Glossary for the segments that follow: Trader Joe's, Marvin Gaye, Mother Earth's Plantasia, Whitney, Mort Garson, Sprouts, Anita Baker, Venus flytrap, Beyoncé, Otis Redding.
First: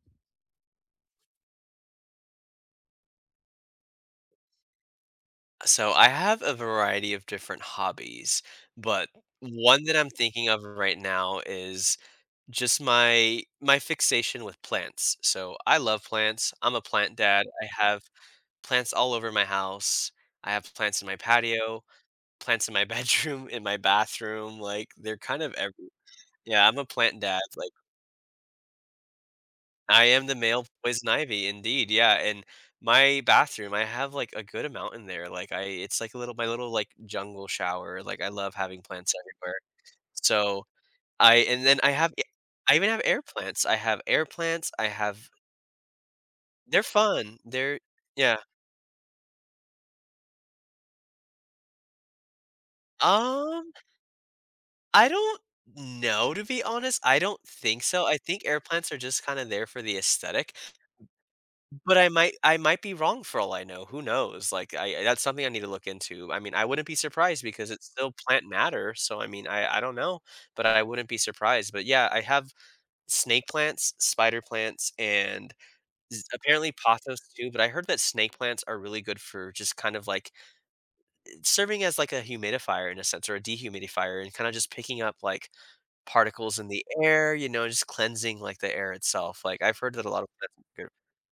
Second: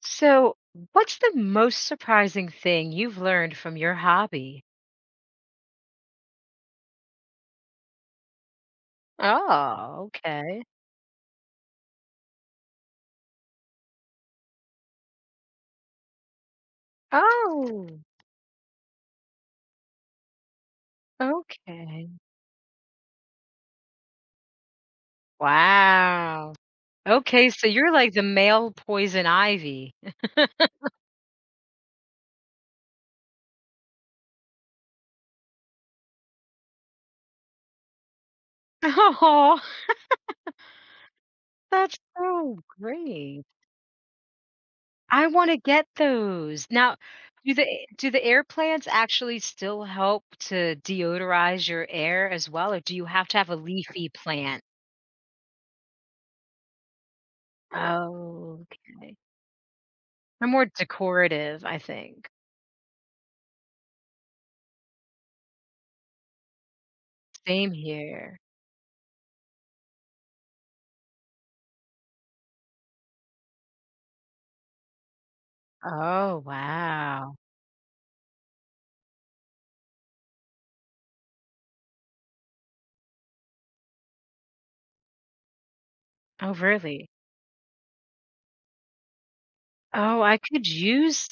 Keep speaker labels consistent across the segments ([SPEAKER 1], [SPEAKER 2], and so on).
[SPEAKER 1] So, what's the most surprising thing you've learned from your hobby?
[SPEAKER 2] So I have a variety of different hobbies, but one that
[SPEAKER 1] Oh,
[SPEAKER 2] I'm thinking of
[SPEAKER 1] okay.
[SPEAKER 2] right now is just my fixation with plants. So I love plants. I'm a plant dad. I
[SPEAKER 1] Oh,
[SPEAKER 2] have plants all over my house. I have plants in my patio,
[SPEAKER 1] okay.
[SPEAKER 2] plants in my bedroom, in my bathroom, like they're kind of every.
[SPEAKER 1] Wow.
[SPEAKER 2] Yeah, I'm a plant dad.
[SPEAKER 1] Okay, so you're like the male poison ivy.
[SPEAKER 2] I am the male poison ivy, indeed. Yeah, and my bathroom, I have like a good amount in there. Like I, it's like a little my little like jungle shower. Like I love having plants everywhere.
[SPEAKER 1] Oh,
[SPEAKER 2] So I, and then I
[SPEAKER 1] that's
[SPEAKER 2] have,
[SPEAKER 1] so
[SPEAKER 2] I even have air
[SPEAKER 1] great.
[SPEAKER 2] plants. I have air plants. I
[SPEAKER 1] I
[SPEAKER 2] have.
[SPEAKER 1] want to get those.
[SPEAKER 2] They're
[SPEAKER 1] Now,
[SPEAKER 2] fun.
[SPEAKER 1] do the
[SPEAKER 2] They're
[SPEAKER 1] do the
[SPEAKER 2] yeah.
[SPEAKER 1] air plants actually still help to deodorize your air as well, or do you have to have a
[SPEAKER 2] Um,
[SPEAKER 1] leafy plant?
[SPEAKER 2] I don't know to be honest. I don't think so. I think air
[SPEAKER 1] Oh,
[SPEAKER 2] plants are
[SPEAKER 1] okay.
[SPEAKER 2] just kind of there for the
[SPEAKER 1] They're
[SPEAKER 2] aesthetic.
[SPEAKER 1] more decorative, I
[SPEAKER 2] But I
[SPEAKER 1] think.
[SPEAKER 2] might I might be wrong for all I know, who knows? Like, I that's something I need to look into. I mean, I wouldn't be surprised because
[SPEAKER 1] Same
[SPEAKER 2] it's still
[SPEAKER 1] here.
[SPEAKER 2] plant matter, so, I mean, I don't know, but I wouldn't be surprised, but yeah, I have snake plants, spider plants, and z
[SPEAKER 1] Oh,
[SPEAKER 2] apparently pothos
[SPEAKER 1] wow.
[SPEAKER 2] too, but I heard that snake plants are really good for just kind of, like, serving as, like, a humidifier in a sense or a dehumidifier and kinda just picking up, like,
[SPEAKER 1] Oh,
[SPEAKER 2] particles in the
[SPEAKER 1] really?
[SPEAKER 2] air, you know, just cleansing, like, the air itself, like, I've heard that a
[SPEAKER 1] Oh,
[SPEAKER 2] lot of
[SPEAKER 1] I
[SPEAKER 2] plants
[SPEAKER 1] could
[SPEAKER 2] are good.
[SPEAKER 1] use.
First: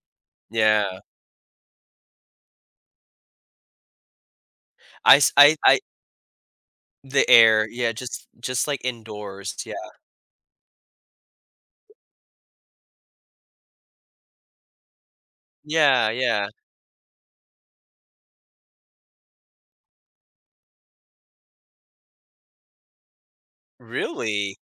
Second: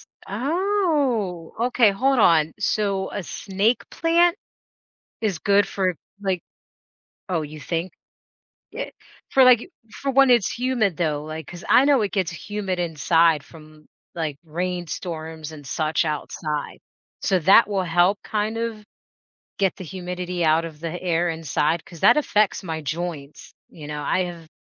[SPEAKER 2] Yeah.
[SPEAKER 1] Oh, okay, hold on. So a snake plant
[SPEAKER 2] I s
[SPEAKER 1] is good
[SPEAKER 2] I
[SPEAKER 1] for, like,
[SPEAKER 2] The
[SPEAKER 1] oh, you
[SPEAKER 2] air, yeah,
[SPEAKER 1] think?
[SPEAKER 2] just, like,
[SPEAKER 1] Yeah, for,
[SPEAKER 2] indoors,
[SPEAKER 1] like,
[SPEAKER 2] yeah.
[SPEAKER 1] for when it's humid, though, like, because I know it gets humid inside from, like, rainstorms and such
[SPEAKER 2] Yeah, yeah.
[SPEAKER 1] outside. So that will help kind of get the humidity out of the air inside because that affects my joints, I have.
[SPEAKER 2] Really?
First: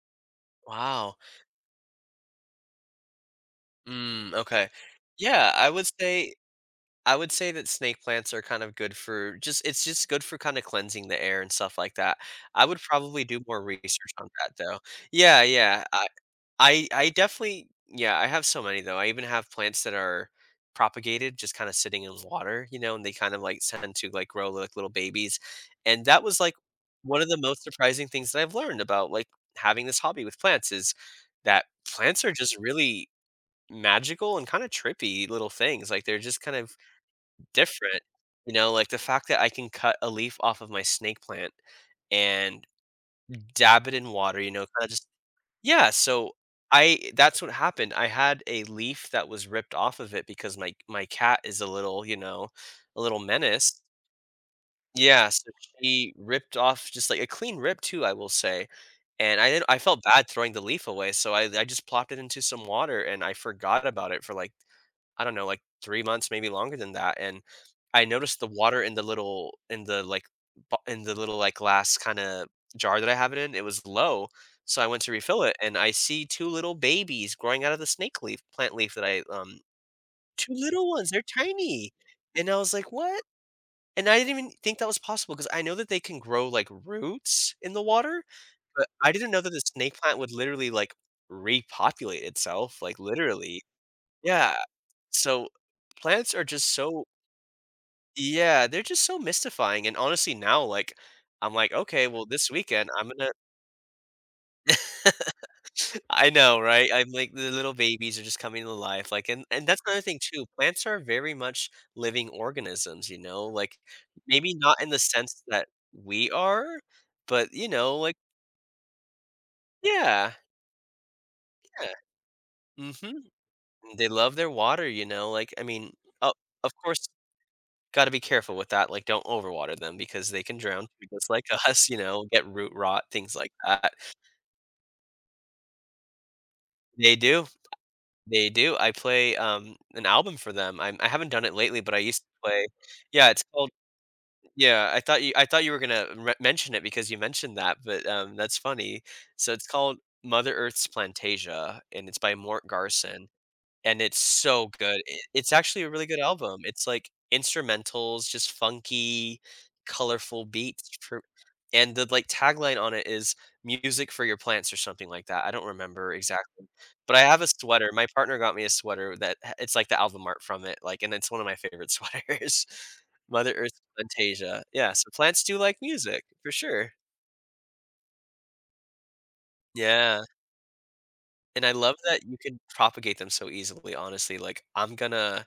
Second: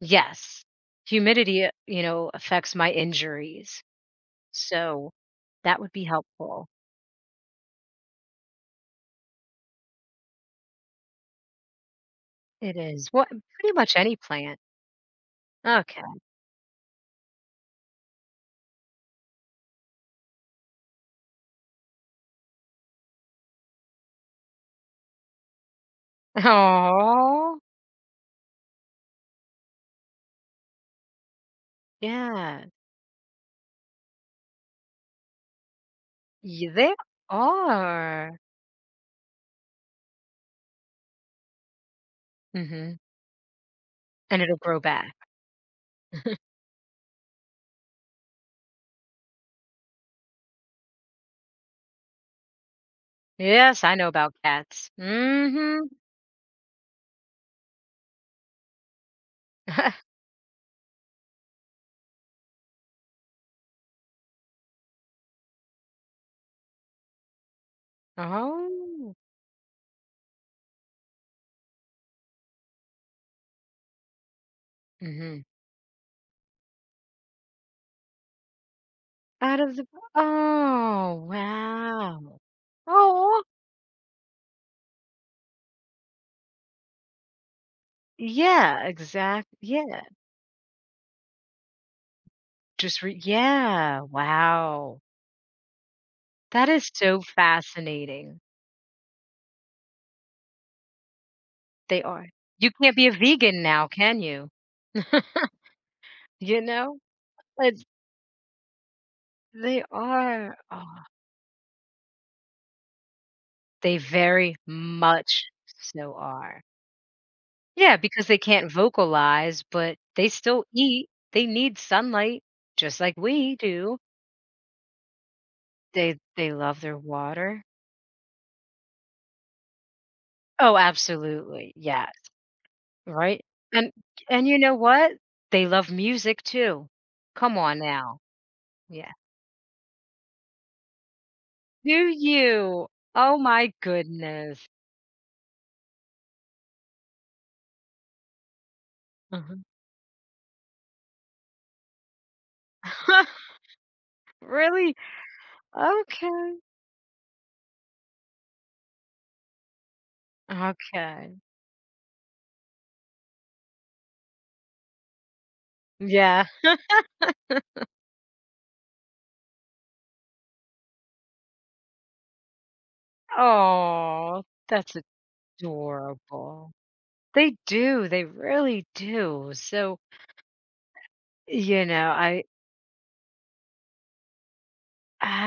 [SPEAKER 1] Yes.
[SPEAKER 2] Wow.
[SPEAKER 1] Humidity, affects my injuries,
[SPEAKER 2] Mm, okay.
[SPEAKER 1] so
[SPEAKER 2] Yeah, I
[SPEAKER 1] that
[SPEAKER 2] would
[SPEAKER 1] would be
[SPEAKER 2] say
[SPEAKER 1] helpful.
[SPEAKER 2] I would say that snake plants are kind of good for just it's just good for kinda cleansing the air and stuff like that. I
[SPEAKER 1] It
[SPEAKER 2] would
[SPEAKER 1] is.
[SPEAKER 2] probably
[SPEAKER 1] What
[SPEAKER 2] do more
[SPEAKER 1] pretty much
[SPEAKER 2] research
[SPEAKER 1] any
[SPEAKER 2] on that,
[SPEAKER 1] plant.
[SPEAKER 2] though. Yeah, yeah,
[SPEAKER 1] Okay.
[SPEAKER 2] I definitely yeah, I have so many though. I even have plants that are propagated just kind of sitting in water, you know, and they kind of like tend to like grow like little babies. And that was like one of the
[SPEAKER 1] Oh.
[SPEAKER 2] most surprising things that I've learned about like having this hobby with plants is that plants are just
[SPEAKER 1] Yeah.
[SPEAKER 2] really magical and kind of trippy little things. Like they're just kind
[SPEAKER 1] Y
[SPEAKER 2] of
[SPEAKER 1] they
[SPEAKER 2] different.
[SPEAKER 1] are.
[SPEAKER 2] You know, like the fact that I can cut a leaf off of my snake plant and
[SPEAKER 1] Mhm.
[SPEAKER 2] dab it in water,
[SPEAKER 1] And
[SPEAKER 2] you
[SPEAKER 1] it'll
[SPEAKER 2] know,
[SPEAKER 1] grow
[SPEAKER 2] kind of just
[SPEAKER 1] back.
[SPEAKER 2] yeah, so I that's what happened. I had a leaf that was ripped off of it because my cat is a little, you know, a little menace.
[SPEAKER 1] Yes, I know about cats.
[SPEAKER 2] Yeah, so
[SPEAKER 1] Mhm.
[SPEAKER 2] she ripped off just like a clean rip too, I will say. And I didn't, I felt bad throwing the leaf away, so I just plopped it into some water and I forgot about it for like I don't know, like 3 months maybe longer than that. And I noticed the water in the
[SPEAKER 1] Oh.
[SPEAKER 2] little in the, like, bo in the little, like, glass kinda jar that I have it in, it was low, so I went to refill
[SPEAKER 1] Mhm.
[SPEAKER 2] it, and I see 2 little babies growing out of the snake leaf plant leaf that I,
[SPEAKER 1] Out of the.
[SPEAKER 2] 2 little ones, they're
[SPEAKER 1] Oh,
[SPEAKER 2] tiny,
[SPEAKER 1] wow.
[SPEAKER 2] and I was like, "What?"
[SPEAKER 1] Oh.
[SPEAKER 2] And I didn't even think that was possible because I know that they can grow, like, roots in the water, but
[SPEAKER 1] Yeah,
[SPEAKER 2] I didn't know
[SPEAKER 1] exact,
[SPEAKER 2] that the snake
[SPEAKER 1] yeah.
[SPEAKER 2] plant would literally, like, repopulate itself, like,
[SPEAKER 1] Just re,
[SPEAKER 2] literally.
[SPEAKER 1] yeah,
[SPEAKER 2] Yeah,
[SPEAKER 1] wow.
[SPEAKER 2] so plants are
[SPEAKER 1] That
[SPEAKER 2] just
[SPEAKER 1] is
[SPEAKER 2] so
[SPEAKER 1] so fascinating.
[SPEAKER 2] yeah, they're just so mystifying, and honestly, now, like, I'm like,
[SPEAKER 1] They
[SPEAKER 2] "Okay, well,
[SPEAKER 1] are.
[SPEAKER 2] this
[SPEAKER 1] You
[SPEAKER 2] weekend,
[SPEAKER 1] can't be
[SPEAKER 2] I'm
[SPEAKER 1] a
[SPEAKER 2] gonna"
[SPEAKER 1] vegan now, can you?
[SPEAKER 2] I know,
[SPEAKER 1] You
[SPEAKER 2] right?
[SPEAKER 1] know?
[SPEAKER 2] I'm like, the little
[SPEAKER 1] It's,
[SPEAKER 2] babies are just coming to life, like, and that's
[SPEAKER 1] they
[SPEAKER 2] another thing too,
[SPEAKER 1] are. Oh,
[SPEAKER 2] plants are very much living organisms, you know? Like,
[SPEAKER 1] they
[SPEAKER 2] maybe
[SPEAKER 1] very
[SPEAKER 2] not in the sense
[SPEAKER 1] much
[SPEAKER 2] that
[SPEAKER 1] so
[SPEAKER 2] we
[SPEAKER 1] are.
[SPEAKER 2] are, but, you
[SPEAKER 1] Yeah,
[SPEAKER 2] know, like
[SPEAKER 1] because they can't vocalize, but they
[SPEAKER 2] yeah,
[SPEAKER 1] still eat. They need
[SPEAKER 2] yeah,
[SPEAKER 1] sunlight just
[SPEAKER 2] mhm.
[SPEAKER 1] like we do.
[SPEAKER 2] They love their water, you know? Like, I mean, o
[SPEAKER 1] They
[SPEAKER 2] of
[SPEAKER 1] love their
[SPEAKER 2] course,
[SPEAKER 1] water.
[SPEAKER 2] gotta be careful with that, like, don't overwater them because they can
[SPEAKER 1] Oh,
[SPEAKER 2] drown too, just like
[SPEAKER 1] absolutely.
[SPEAKER 2] us, you
[SPEAKER 1] Yeah,
[SPEAKER 2] know, get root rot, things
[SPEAKER 1] right?
[SPEAKER 2] like
[SPEAKER 1] And
[SPEAKER 2] that.
[SPEAKER 1] and you know what? They love music too.
[SPEAKER 2] They do,
[SPEAKER 1] Come on now.
[SPEAKER 2] they do. I
[SPEAKER 1] Yeah.
[SPEAKER 2] play, an album for them. I have not done it lately, but I
[SPEAKER 1] Do
[SPEAKER 2] used to play
[SPEAKER 1] you?
[SPEAKER 2] yeah,
[SPEAKER 1] Oh
[SPEAKER 2] it's called
[SPEAKER 1] my goodness.
[SPEAKER 2] yeah, I thought you were gonna re mention it because you mentioned that, but, that's funny. So
[SPEAKER 1] Mhm.
[SPEAKER 2] it's called Mother Earth's Plantasia, and it's by Mort Garson. And it's so
[SPEAKER 1] Really?
[SPEAKER 2] good. I it's actually a really good
[SPEAKER 1] Okay.
[SPEAKER 2] album. It's, like, instrumentals, just funky, colorful beats for
[SPEAKER 1] Okay.
[SPEAKER 2] and the, like, tagline on it is "Music for your plants" or something like that. I don't remember
[SPEAKER 1] Yeah.
[SPEAKER 2] exactly, but I have a sweater. My partner got me a sweater that ha it's, like, the album art from it, like, and it's one of my favorite sweaters. Mother Earth
[SPEAKER 1] Oh,
[SPEAKER 2] Plantasia. Yeah,
[SPEAKER 1] that's
[SPEAKER 2] so plants do like music, for
[SPEAKER 1] adorable.
[SPEAKER 2] sure.
[SPEAKER 1] They do, they really do. So,
[SPEAKER 2] Yeah, and I love that you
[SPEAKER 1] I
[SPEAKER 2] can propagate them so easily, honestly, like, I'm gonna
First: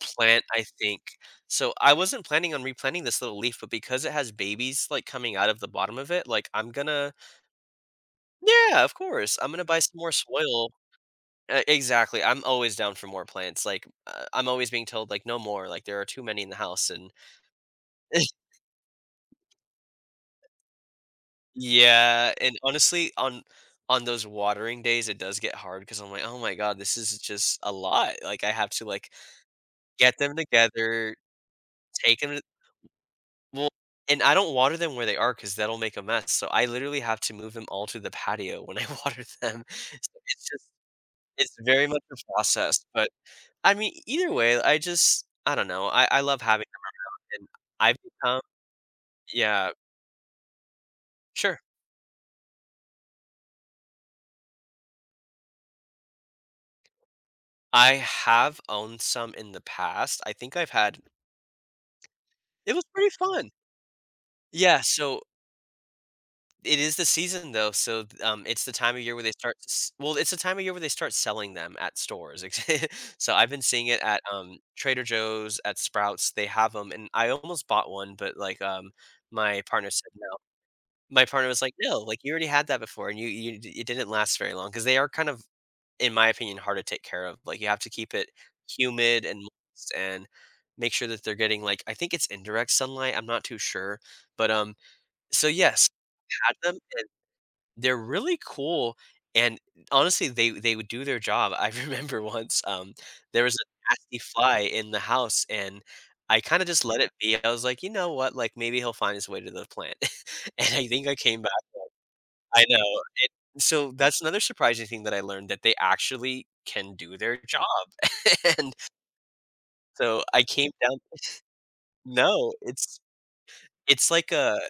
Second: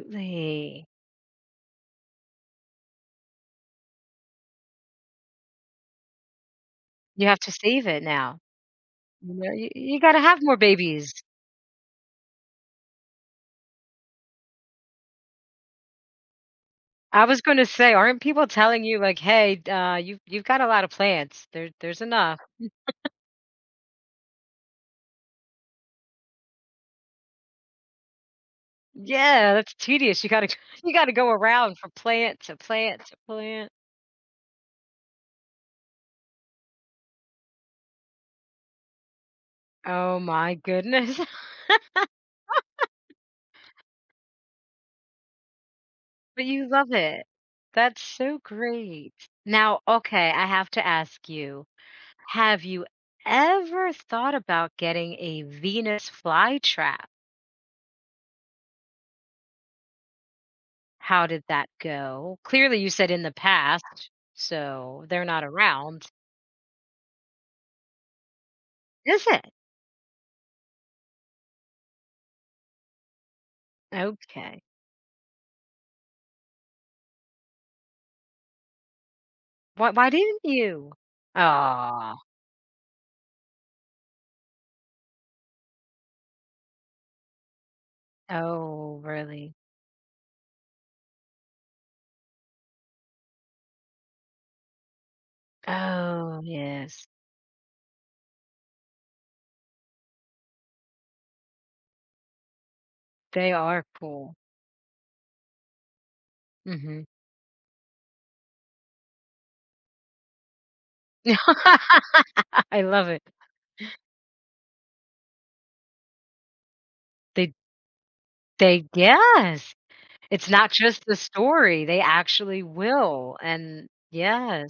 [SPEAKER 2] plant, I think. So I wasn't planning on replanting this little leaf, but because it has babies like coming out of the bottom of it, like I'm gonna
[SPEAKER 1] You have to save it now.
[SPEAKER 2] yeah, of course. I'm gonna
[SPEAKER 1] You
[SPEAKER 2] buy some
[SPEAKER 1] you
[SPEAKER 2] more
[SPEAKER 1] gotta have more
[SPEAKER 2] soil.
[SPEAKER 1] babies.
[SPEAKER 2] Exactly. I'm always down for more plants. Like I'm always being told like no more, like there are too many in the house and
[SPEAKER 1] I was gonna say, aren't people telling you like, "Hey, you've got a lot of plants. There's
[SPEAKER 2] yeah,
[SPEAKER 1] enough."
[SPEAKER 2] and honestly on those watering days it does get hard because I'm like, "Oh my god, this is just a lot." Like I have to like
[SPEAKER 1] Yeah, that's
[SPEAKER 2] get
[SPEAKER 1] tedious. You
[SPEAKER 2] them
[SPEAKER 1] gotta you gotta
[SPEAKER 2] together,
[SPEAKER 1] go around from
[SPEAKER 2] take them
[SPEAKER 1] plant to plant to
[SPEAKER 2] Well,
[SPEAKER 1] plant.
[SPEAKER 2] and I don't water them where they are because 'cause that'll make a mess, so I literally have to move them all to the patio when I water them. So
[SPEAKER 1] Oh
[SPEAKER 2] it's
[SPEAKER 1] my
[SPEAKER 2] just
[SPEAKER 1] goodness.
[SPEAKER 2] it's very much a process, but, I mean, e, either way, I just I don't know, I love
[SPEAKER 1] But
[SPEAKER 2] having
[SPEAKER 1] you love it.
[SPEAKER 2] them, and I've
[SPEAKER 1] That's so
[SPEAKER 2] become
[SPEAKER 1] great.
[SPEAKER 2] yeah,
[SPEAKER 1] Now, okay, I have to ask
[SPEAKER 2] sure.
[SPEAKER 1] you, have you ever thought about getting a Venus flytrap?
[SPEAKER 2] I have owned some in the past. I think I've had
[SPEAKER 1] How did that go?
[SPEAKER 2] it
[SPEAKER 1] Clearly
[SPEAKER 2] was
[SPEAKER 1] you
[SPEAKER 2] pretty
[SPEAKER 1] said in the
[SPEAKER 2] fun.
[SPEAKER 1] past,
[SPEAKER 2] Yeah,
[SPEAKER 1] so
[SPEAKER 2] so
[SPEAKER 1] they're not around.
[SPEAKER 2] it is the season though, so, it's the time of year where
[SPEAKER 1] Is
[SPEAKER 2] they
[SPEAKER 1] it?
[SPEAKER 2] start s well, it's the time of year where they start selling them at stores, ex so I've been seeing it at,
[SPEAKER 1] Okay.
[SPEAKER 2] Trader Joe's, at Sprouts, they have them, and I almost bought one, but, like, my partner
[SPEAKER 1] Why
[SPEAKER 2] said
[SPEAKER 1] why
[SPEAKER 2] no.
[SPEAKER 1] didn't you?
[SPEAKER 2] My partner was like, "No,
[SPEAKER 1] Aw.
[SPEAKER 2] like, you already had that before, and you d it didn't last very long because they are kind of, in my opinion, hard to take care of, like, you have to keep it
[SPEAKER 1] Oh,
[SPEAKER 2] humid and
[SPEAKER 1] really?
[SPEAKER 2] moist and make sure that they're getting, like I think it's indirect sunlight, I'm not too sure, but, so yes,
[SPEAKER 1] Oh,
[SPEAKER 2] I had them
[SPEAKER 1] yes.
[SPEAKER 2] they're really cool, and honestly, they would do their job. I remember once, there
[SPEAKER 1] They
[SPEAKER 2] was a
[SPEAKER 1] are
[SPEAKER 2] nasty
[SPEAKER 1] cool.
[SPEAKER 2] fly in the house, and I kinda just let
[SPEAKER 1] Mhm.
[SPEAKER 2] it be. I was like, "You know what? Like, maybe he'll find his way to the plant." And I think I came back I
[SPEAKER 1] I
[SPEAKER 2] know.
[SPEAKER 1] love it.
[SPEAKER 2] So that's another surprising thing that I learned, that they actually can do their
[SPEAKER 1] They
[SPEAKER 2] job. And
[SPEAKER 1] they, yes.
[SPEAKER 2] so I
[SPEAKER 1] It's
[SPEAKER 2] came
[SPEAKER 1] not
[SPEAKER 2] down
[SPEAKER 1] just the story, they
[SPEAKER 2] No,
[SPEAKER 1] actually will, and
[SPEAKER 2] it's like a
[SPEAKER 1] yes.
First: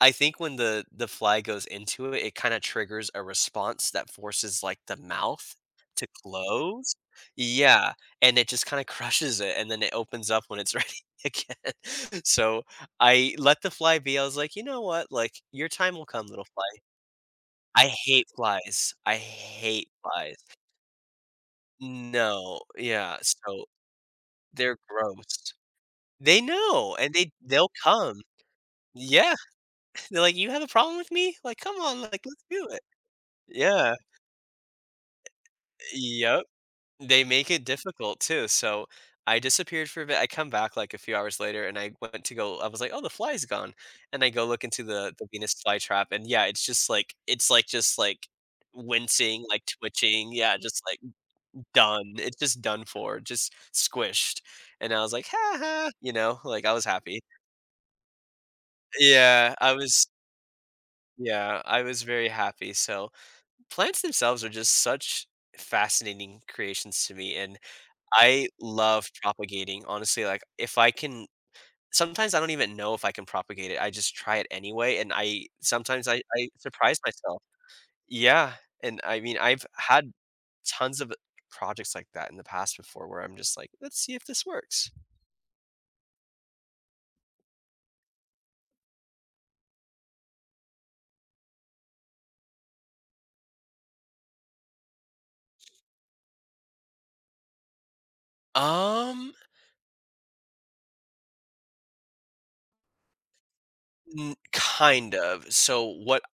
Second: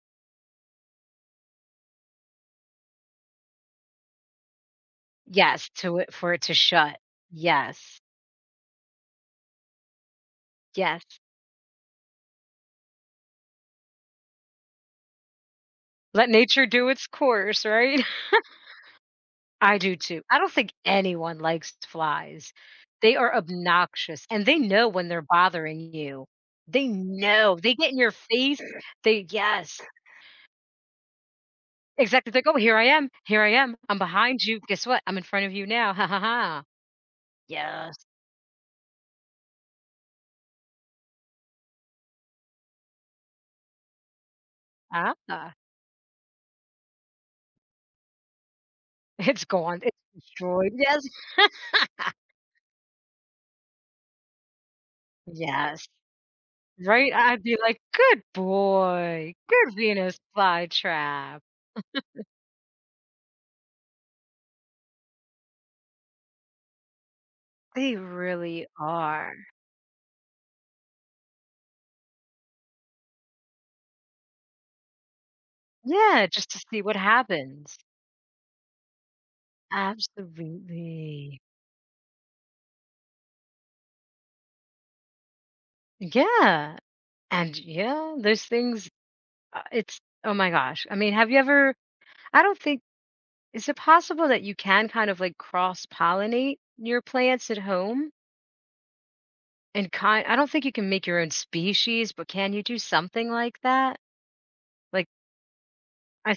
[SPEAKER 2] I think when the fly goes into it, it kinda triggers a response that forces, like, the mouth
[SPEAKER 1] Yes, to
[SPEAKER 2] to
[SPEAKER 1] it for it to
[SPEAKER 2] close.
[SPEAKER 1] shut.
[SPEAKER 2] Yeah,
[SPEAKER 1] Yes.
[SPEAKER 2] and it just kinda crushes it, and then it opens up when it's ready
[SPEAKER 1] Yes.
[SPEAKER 2] again. So, I let the fly be, I was like, "You know what? Like, your time will come,
[SPEAKER 1] Let
[SPEAKER 2] little
[SPEAKER 1] nature
[SPEAKER 2] fly."
[SPEAKER 1] do its course,
[SPEAKER 2] I
[SPEAKER 1] right?
[SPEAKER 2] hate flies. I
[SPEAKER 1] I
[SPEAKER 2] hate
[SPEAKER 1] do too.
[SPEAKER 2] flies.
[SPEAKER 1] I don't think anyone likes flies.
[SPEAKER 2] No.
[SPEAKER 1] They
[SPEAKER 2] Yeah,
[SPEAKER 1] are
[SPEAKER 2] so
[SPEAKER 1] obnoxious, and they
[SPEAKER 2] they're
[SPEAKER 1] know when they're
[SPEAKER 2] gross.
[SPEAKER 1] bothering you.
[SPEAKER 2] They
[SPEAKER 1] They
[SPEAKER 2] know, and they
[SPEAKER 1] know.
[SPEAKER 2] they'll
[SPEAKER 1] They get in your
[SPEAKER 2] come.
[SPEAKER 1] face. They,
[SPEAKER 2] Yeah.
[SPEAKER 1] yes.
[SPEAKER 2] They're like, "You have a problem with me? Like, come on, like,
[SPEAKER 1] Exactly, it's
[SPEAKER 2] let's
[SPEAKER 1] like, "Oh,
[SPEAKER 2] do it."
[SPEAKER 1] here I am,
[SPEAKER 2] Yeah.
[SPEAKER 1] I'm behind you, guess what? I'm in front of you now, ha, ha,
[SPEAKER 2] Yep,
[SPEAKER 1] ha."
[SPEAKER 2] they make it
[SPEAKER 1] Yes,
[SPEAKER 2] difficult too, so I disappeared for a bit, I come back, like, a few hours later, and I went to go I was like, "Oh, the fly's gone," and I go look into the
[SPEAKER 1] ah,
[SPEAKER 2] the Venus flytrap, and yeah, it's just like it's like just like wincing,
[SPEAKER 1] it's
[SPEAKER 2] like
[SPEAKER 1] gone, it's
[SPEAKER 2] twitching, yeah,
[SPEAKER 1] destroyed,
[SPEAKER 2] just like
[SPEAKER 1] yes,
[SPEAKER 2] done, it's just done for, just squished, and I was like, "Ha
[SPEAKER 1] yes,
[SPEAKER 2] ha," you know, like, I was
[SPEAKER 1] right?
[SPEAKER 2] happy.
[SPEAKER 1] I'd be like, "Good boy,
[SPEAKER 2] Yeah, I
[SPEAKER 1] good
[SPEAKER 2] was
[SPEAKER 1] Venus flytrap."
[SPEAKER 2] yeah, I was very happy, so plants themselves are just such fascinating creations to me, and
[SPEAKER 1] They
[SPEAKER 2] I
[SPEAKER 1] really
[SPEAKER 2] love
[SPEAKER 1] are.
[SPEAKER 2] propagating, honestly, like, if I can sometimes I don't even know if I can propagate it, I just try it anyway, and I sometimes I
[SPEAKER 1] Yeah,
[SPEAKER 2] I
[SPEAKER 1] just to see
[SPEAKER 2] surprise
[SPEAKER 1] what
[SPEAKER 2] myself.
[SPEAKER 1] happens.
[SPEAKER 2] Yeah, and I mean, I've had tons of
[SPEAKER 1] Absolutely.
[SPEAKER 2] projects like that in the past before where I'm just like, "Let's see if this works."
[SPEAKER 1] Yeah, and yeah, those things, it's oh my gosh, I mean, have you ever. I don't think. Is it possible that you can kind of like cross-pollinate your plants at home?
[SPEAKER 2] Um,
[SPEAKER 1] And kind, I don't think you can make your own species, but can you do something like that?
[SPEAKER 2] N
[SPEAKER 1] Like,
[SPEAKER 2] kind of. So what
[SPEAKER 1] I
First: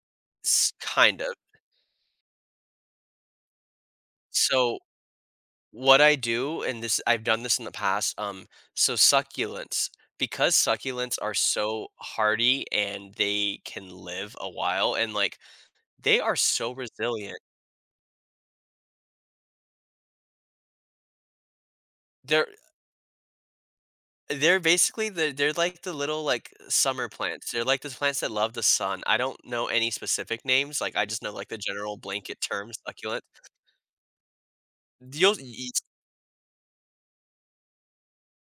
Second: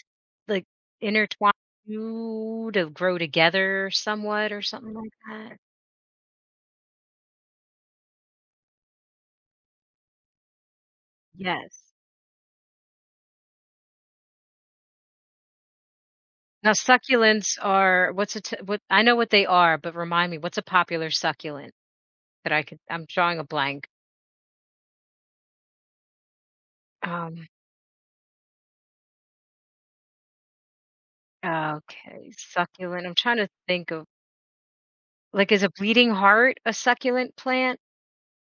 [SPEAKER 1] like
[SPEAKER 2] s kind of.
[SPEAKER 1] intertwine you to grow together somewhat or
[SPEAKER 2] So
[SPEAKER 1] something like that?
[SPEAKER 2] what I do, and this I've done this in the past, so succulents, because succulents are so
[SPEAKER 1] Yes.
[SPEAKER 2] hardy and they can live a while, and like they are so
[SPEAKER 1] Now
[SPEAKER 2] resilient.
[SPEAKER 1] succulents are what's a t- what, I know what they are, but remind me what's a popular succulent
[SPEAKER 2] They're
[SPEAKER 1] that I could, I'm drawing a blank.
[SPEAKER 2] they're basically they're like the little, like, summer
[SPEAKER 1] Um
[SPEAKER 2] plants. They're like the plants that love the sun. I don't know any specific names. Like, I just know, like, the general
[SPEAKER 1] okay,
[SPEAKER 2] blanket term
[SPEAKER 1] succulent. I'm
[SPEAKER 2] succulent.
[SPEAKER 1] trying to think of,
[SPEAKER 2] You'll
[SPEAKER 1] like, is
[SPEAKER 2] y-
[SPEAKER 1] a bleeding heart a succulent plant?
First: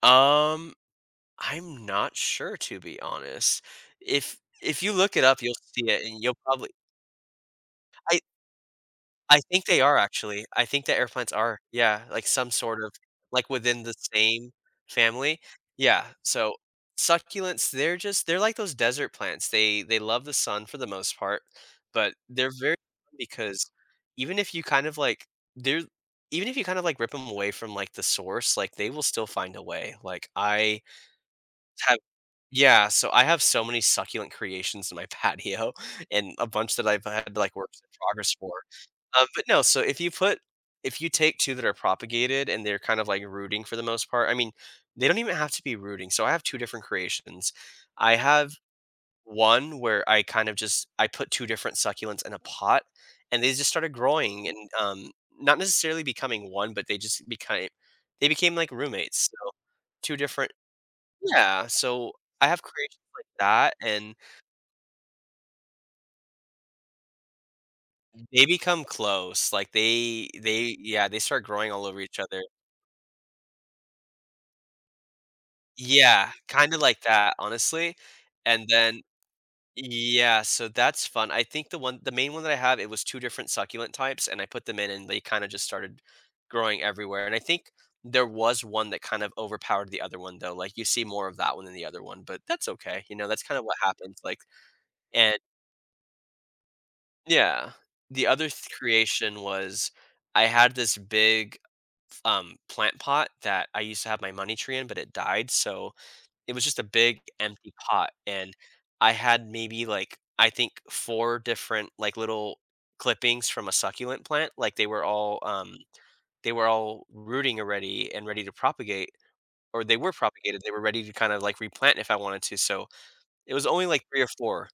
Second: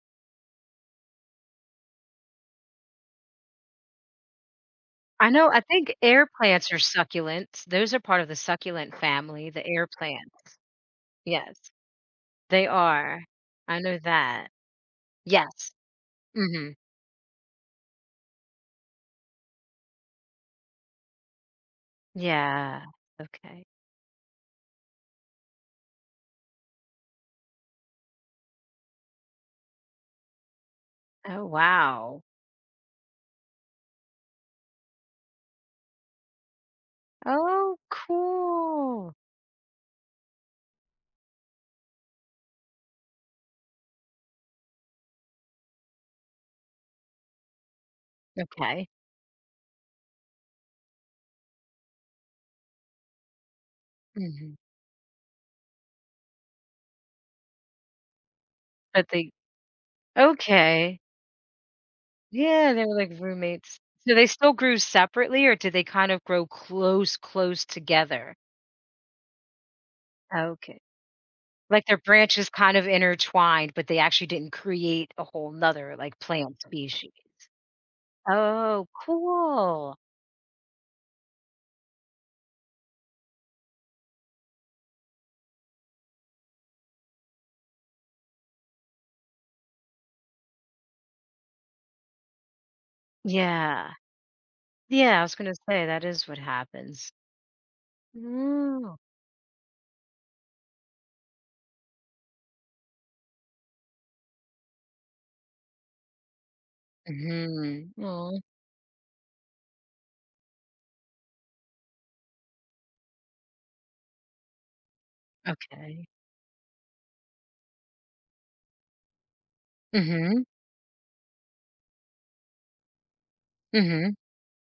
[SPEAKER 2] um I'm not sure, to be honest. If you look it
[SPEAKER 1] I
[SPEAKER 2] up,
[SPEAKER 1] know,
[SPEAKER 2] you'll
[SPEAKER 1] I
[SPEAKER 2] see
[SPEAKER 1] think
[SPEAKER 2] it, and
[SPEAKER 1] air
[SPEAKER 2] you'll probably.
[SPEAKER 1] plants are succulents. Those are part of the succulent
[SPEAKER 2] I
[SPEAKER 1] family,
[SPEAKER 2] think
[SPEAKER 1] the
[SPEAKER 2] they
[SPEAKER 1] air
[SPEAKER 2] are, actually.
[SPEAKER 1] plants.
[SPEAKER 2] I think the airplanes
[SPEAKER 1] Yes,
[SPEAKER 2] are, yeah, like some
[SPEAKER 1] they
[SPEAKER 2] sort of,
[SPEAKER 1] are.
[SPEAKER 2] like,
[SPEAKER 1] I
[SPEAKER 2] within the
[SPEAKER 1] know that.
[SPEAKER 2] same family.
[SPEAKER 1] Yes.
[SPEAKER 2] Yeah, so
[SPEAKER 1] Mhm.
[SPEAKER 2] succulents, they're just, they're like those desert plants. They love the sun for the most part, but they're very
[SPEAKER 1] Yeah.
[SPEAKER 2] fun
[SPEAKER 1] Okay.
[SPEAKER 2] because even if you kind of like they're even if you kind of, like, rip them away from, like, the source, like, they will still find a way. Like I
[SPEAKER 1] Oh,
[SPEAKER 2] have
[SPEAKER 1] wow.
[SPEAKER 2] Yeah, so I have so many succulent creations in my patio and a bunch that I've had to, like, work
[SPEAKER 1] Oh,
[SPEAKER 2] in progress for.
[SPEAKER 1] cool.
[SPEAKER 2] But no, so if you take 2 that are propagated and they're kind of, like, rooting, for the most part. I mean, they don't even have to be rooting. So I have 2 different creations. I have
[SPEAKER 1] Okay.
[SPEAKER 2] one where I kind of just I put 2 different succulents in a pot, and they just started growing,
[SPEAKER 1] Mhm.
[SPEAKER 2] and, not necessarily becoming one, but they became like
[SPEAKER 1] But
[SPEAKER 2] roommates.
[SPEAKER 1] they,
[SPEAKER 2] So 2 different.
[SPEAKER 1] okay.
[SPEAKER 2] Yeah, so I have
[SPEAKER 1] Yeah, they were
[SPEAKER 2] creations
[SPEAKER 1] like
[SPEAKER 2] like that,
[SPEAKER 1] roommates.
[SPEAKER 2] and
[SPEAKER 1] So they still grew separately, or did they kind of grow close, close together?
[SPEAKER 2] they become close. Like, they
[SPEAKER 1] Okay.
[SPEAKER 2] yeah, they start growing all
[SPEAKER 1] Like, their
[SPEAKER 2] over each other.
[SPEAKER 1] branches kind of intertwined, but they actually didn't create a whole whole 'nother, like,
[SPEAKER 2] Yeah,
[SPEAKER 1] plant
[SPEAKER 2] kinda like
[SPEAKER 1] species.
[SPEAKER 2] that, honestly, and
[SPEAKER 1] Oh,
[SPEAKER 2] then
[SPEAKER 1] cool.
[SPEAKER 2] yeah, so that's fun. I think the main one that I have, it was 2 different succulent types, and I put them in, and they kinda just started growing everywhere. And I think there was one that kind of overpowered the other one, though. Like, you see more of that one than the other one, but that's okay, you know, that's kind of what
[SPEAKER 1] Yeah.
[SPEAKER 2] happens, like,
[SPEAKER 1] Yeah, I was
[SPEAKER 2] and
[SPEAKER 1] gonna say that is what happens.
[SPEAKER 2] yeah. The other th
[SPEAKER 1] Ooh.
[SPEAKER 2] creation was, I had this big, plant pot that I used to have my money tree in, but it died, so it was just a big empty
[SPEAKER 1] Mhm.
[SPEAKER 2] pot.
[SPEAKER 1] Aw,
[SPEAKER 2] And I had maybe, like, I think 4 different, like, little clippings from a succulent plant. Like,
[SPEAKER 1] okay.
[SPEAKER 2] they were all rooting already and ready to propagate, or they were
[SPEAKER 1] Mhm,
[SPEAKER 2] propagated, they were ready to kinda, like, replant if I wanted to. So it was only, like,
[SPEAKER 1] mhm.
[SPEAKER 2] 3 or 4.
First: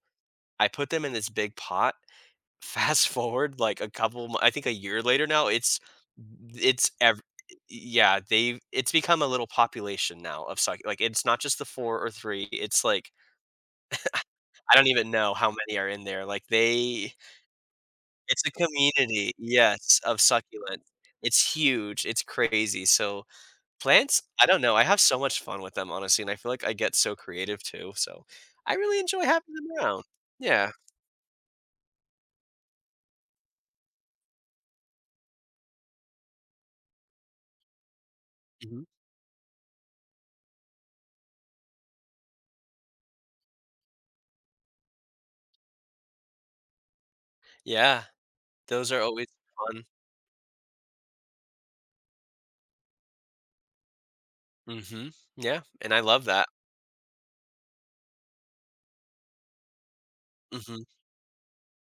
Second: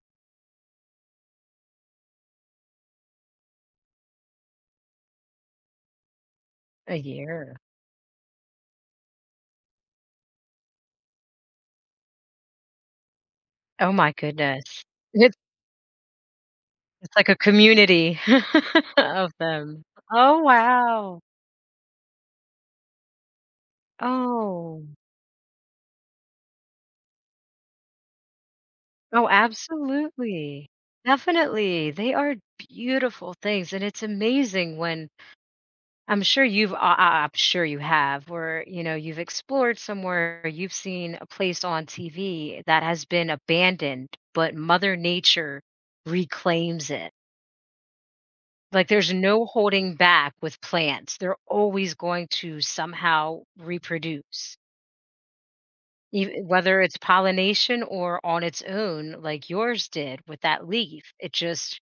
[SPEAKER 2] I put them in this big pot. Fast forward, like, a couple mo I think a year later, now it's
[SPEAKER 1] A
[SPEAKER 2] ev
[SPEAKER 1] year.
[SPEAKER 2] yeah, they've it's become a little population now of succ like, it's not just the 4 or 3, it's, like,
[SPEAKER 1] Oh my goodness.
[SPEAKER 2] I don't even know
[SPEAKER 1] It's
[SPEAKER 2] how many are in there. Like, they,
[SPEAKER 1] it's like a community
[SPEAKER 2] it's a
[SPEAKER 1] of
[SPEAKER 2] community,
[SPEAKER 1] them.
[SPEAKER 2] yes, of
[SPEAKER 1] Oh,
[SPEAKER 2] succulent.
[SPEAKER 1] wow.
[SPEAKER 2] It's huge, it's crazy. So plants, I don't know,
[SPEAKER 1] Oh.
[SPEAKER 2] I have so much fun with them, honestly, and I feel like I get so creative too, so I really enjoy
[SPEAKER 1] Oh,
[SPEAKER 2] having them around.
[SPEAKER 1] absolutely.
[SPEAKER 2] Yeah.
[SPEAKER 1] Definitely. They are beautiful things, and it's amazing when, I'm sure you've I'm sure you have where,
[SPEAKER 2] Mhm.
[SPEAKER 1] you've explored somewhere, you've seen a place on TV that has been abandoned, but Mother Nature reclaims it.
[SPEAKER 2] Yeah,
[SPEAKER 1] Like
[SPEAKER 2] those are
[SPEAKER 1] there's
[SPEAKER 2] always
[SPEAKER 1] no
[SPEAKER 2] fun.
[SPEAKER 1] holding back with plants. They're always going to somehow reproduce.
[SPEAKER 2] Mhm. Yeah, and I love
[SPEAKER 1] Ev-
[SPEAKER 2] that.
[SPEAKER 1] Whether it's pollination or on its own, like yours did with that
[SPEAKER 2] Mhm.
[SPEAKER 1] leaf, it just.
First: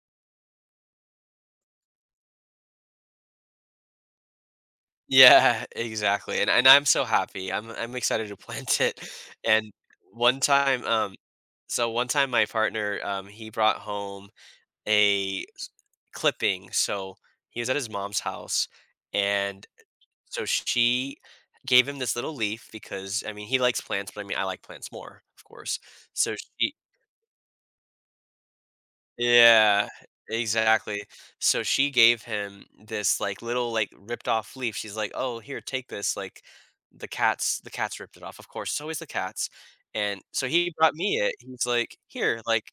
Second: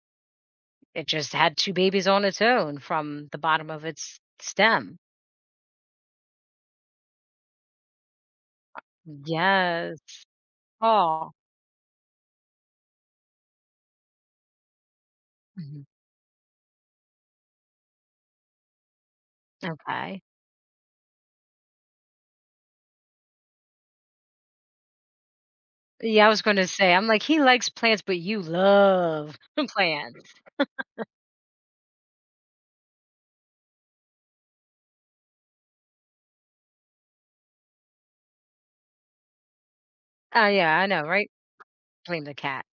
[SPEAKER 1] It just had 2 babies on its own from the bottom of its stem.
[SPEAKER 2] Yeah, exactly, and I'm so happy, I'm excited to plant it, and
[SPEAKER 1] Yes.
[SPEAKER 2] one time,
[SPEAKER 1] Oh.
[SPEAKER 2] so one time my partner, he brought home a s
[SPEAKER 1] Mhm.
[SPEAKER 2] clipping. So he was at his mom's house, and
[SPEAKER 1] Okay.
[SPEAKER 2] so she gave him this little leaf because, I mean, he likes plants, but, I mean, I like plants more, of course.
[SPEAKER 1] Yeah, I
[SPEAKER 2] So
[SPEAKER 1] was gonna
[SPEAKER 2] she,
[SPEAKER 1] say, I'm like, he likes plants, but you love
[SPEAKER 2] yeah,
[SPEAKER 1] plants.
[SPEAKER 2] exactly. So she gave him this, like, little, like, ripped off leaf. She's like, "Oh, here, take this," like, the cats ripped it off, of course. It's always the cats, and so
[SPEAKER 1] Oh,
[SPEAKER 2] he
[SPEAKER 1] yeah, I
[SPEAKER 2] brought
[SPEAKER 1] know,
[SPEAKER 2] me
[SPEAKER 1] right?
[SPEAKER 2] it. He's like,
[SPEAKER 1] Blame the
[SPEAKER 2] "Here,"
[SPEAKER 1] cat.
[SPEAKER 2] like,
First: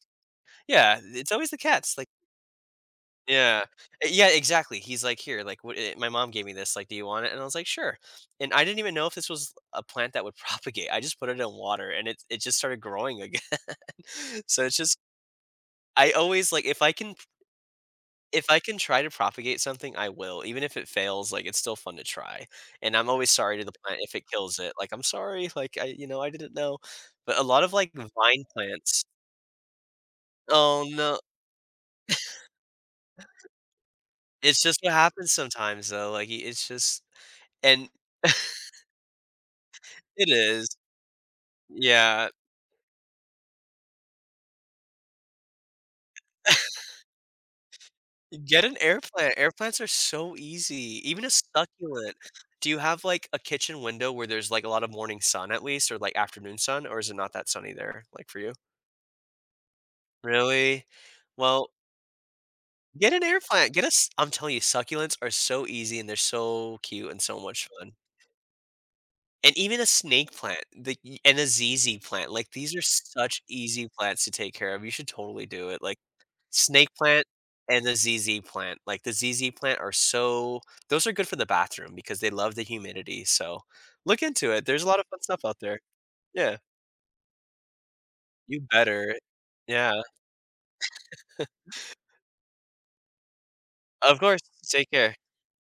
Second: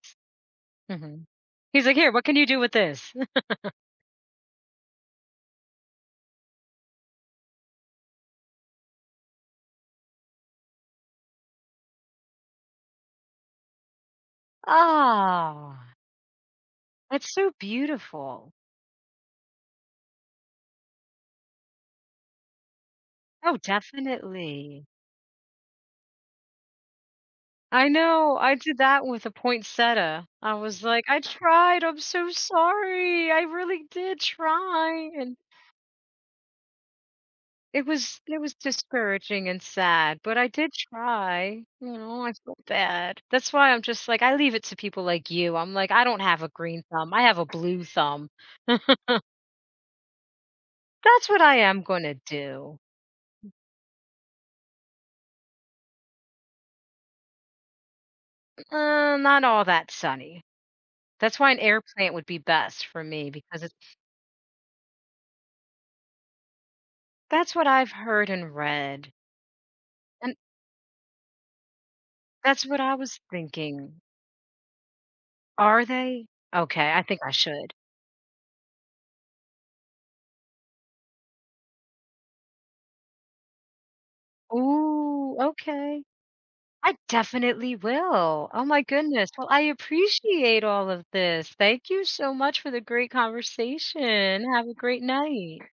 [SPEAKER 2] yeah,
[SPEAKER 1] Mhm.
[SPEAKER 2] it's always the
[SPEAKER 1] He's like,
[SPEAKER 2] cats, like,
[SPEAKER 1] "Here, what can you do with this?"
[SPEAKER 2] yeah. Eh, yeah, exactly. He's like, "Here, like, what, eh, my mom gave me this, like, do you want it?" And I was like, "Sure." And I didn't even know if this was a plant that would propagate. I just put it in water, and it just started growing again. So it's just,
[SPEAKER 1] Aw,
[SPEAKER 2] I always like,
[SPEAKER 1] that's so
[SPEAKER 2] if
[SPEAKER 1] beautiful.
[SPEAKER 2] I can try to propagate something, I will. Even if it fails, like, it's still fun to try. And I'm always
[SPEAKER 1] Oh,
[SPEAKER 2] sorry to the plant if it kills it.
[SPEAKER 1] definitely.
[SPEAKER 2] Like, "I'm sorry, like, I, I didn't know." But a lot of,
[SPEAKER 1] I
[SPEAKER 2] like,
[SPEAKER 1] know,
[SPEAKER 2] vine
[SPEAKER 1] I did
[SPEAKER 2] plants.
[SPEAKER 1] that with a poinsettia. I was
[SPEAKER 2] Oh,
[SPEAKER 1] like,
[SPEAKER 2] no.
[SPEAKER 1] "I tried, I'm so sorry, I really did
[SPEAKER 2] It's just what
[SPEAKER 1] try,"
[SPEAKER 2] happens
[SPEAKER 1] and
[SPEAKER 2] sometimes, though, like, y it's just,
[SPEAKER 1] it
[SPEAKER 2] and
[SPEAKER 1] was, it was discouraging and sad,
[SPEAKER 2] it
[SPEAKER 1] but I
[SPEAKER 2] is.
[SPEAKER 1] did try,
[SPEAKER 2] Yeah.
[SPEAKER 1] I felt bad. That's why I'm just like, I leave it to people like you. I'm like, I don't have a green thumb. I have a blue thumb.
[SPEAKER 2] Get an air plant. Air plants are so easy. Even a
[SPEAKER 1] That's what I am
[SPEAKER 2] succulent.
[SPEAKER 1] gonna
[SPEAKER 2] Do you
[SPEAKER 1] do.
[SPEAKER 2] have, like, a kitchen window where there's, like, a lot of morning sun at least, or, like, afternoon sun, or is it not that sunny there, like, for you?
[SPEAKER 1] Not all that sunny.
[SPEAKER 2] Really?
[SPEAKER 1] That's why an
[SPEAKER 2] Well,
[SPEAKER 1] air plant would be best for
[SPEAKER 2] get an
[SPEAKER 1] me
[SPEAKER 2] air
[SPEAKER 1] because
[SPEAKER 2] plant.
[SPEAKER 1] it's,
[SPEAKER 2] Get a s I'm telling you, succulents are so easy, and they're so cute and so
[SPEAKER 1] that's
[SPEAKER 2] much
[SPEAKER 1] what
[SPEAKER 2] fun.
[SPEAKER 1] I've heard and read.
[SPEAKER 2] And even a snake
[SPEAKER 1] And
[SPEAKER 2] plant, the y and a ZZ plant. Like,
[SPEAKER 1] that's
[SPEAKER 2] these
[SPEAKER 1] what
[SPEAKER 2] are
[SPEAKER 1] I was
[SPEAKER 2] such easy
[SPEAKER 1] thinking.
[SPEAKER 2] plants to take care of. You should totally do it,
[SPEAKER 1] Are
[SPEAKER 2] like,
[SPEAKER 1] they? Okay,
[SPEAKER 2] Snake
[SPEAKER 1] I think
[SPEAKER 2] plant
[SPEAKER 1] I should.
[SPEAKER 2] and the ZZ plant. Like, the ZZ plant are so, those are good for the bathroom because they love the humidity, so look into it, there's a lot of fun
[SPEAKER 1] Ooh,
[SPEAKER 2] stuff out there.
[SPEAKER 1] okay.
[SPEAKER 2] Yeah,
[SPEAKER 1] I definitely will.
[SPEAKER 2] you
[SPEAKER 1] Oh my
[SPEAKER 2] better.
[SPEAKER 1] goodness. Well, I
[SPEAKER 2] Yeah,
[SPEAKER 1] appreciate all of this. Thank you so much for the great
[SPEAKER 2] of course,
[SPEAKER 1] conversation. Have a
[SPEAKER 2] take
[SPEAKER 1] great
[SPEAKER 2] care.
[SPEAKER 1] night.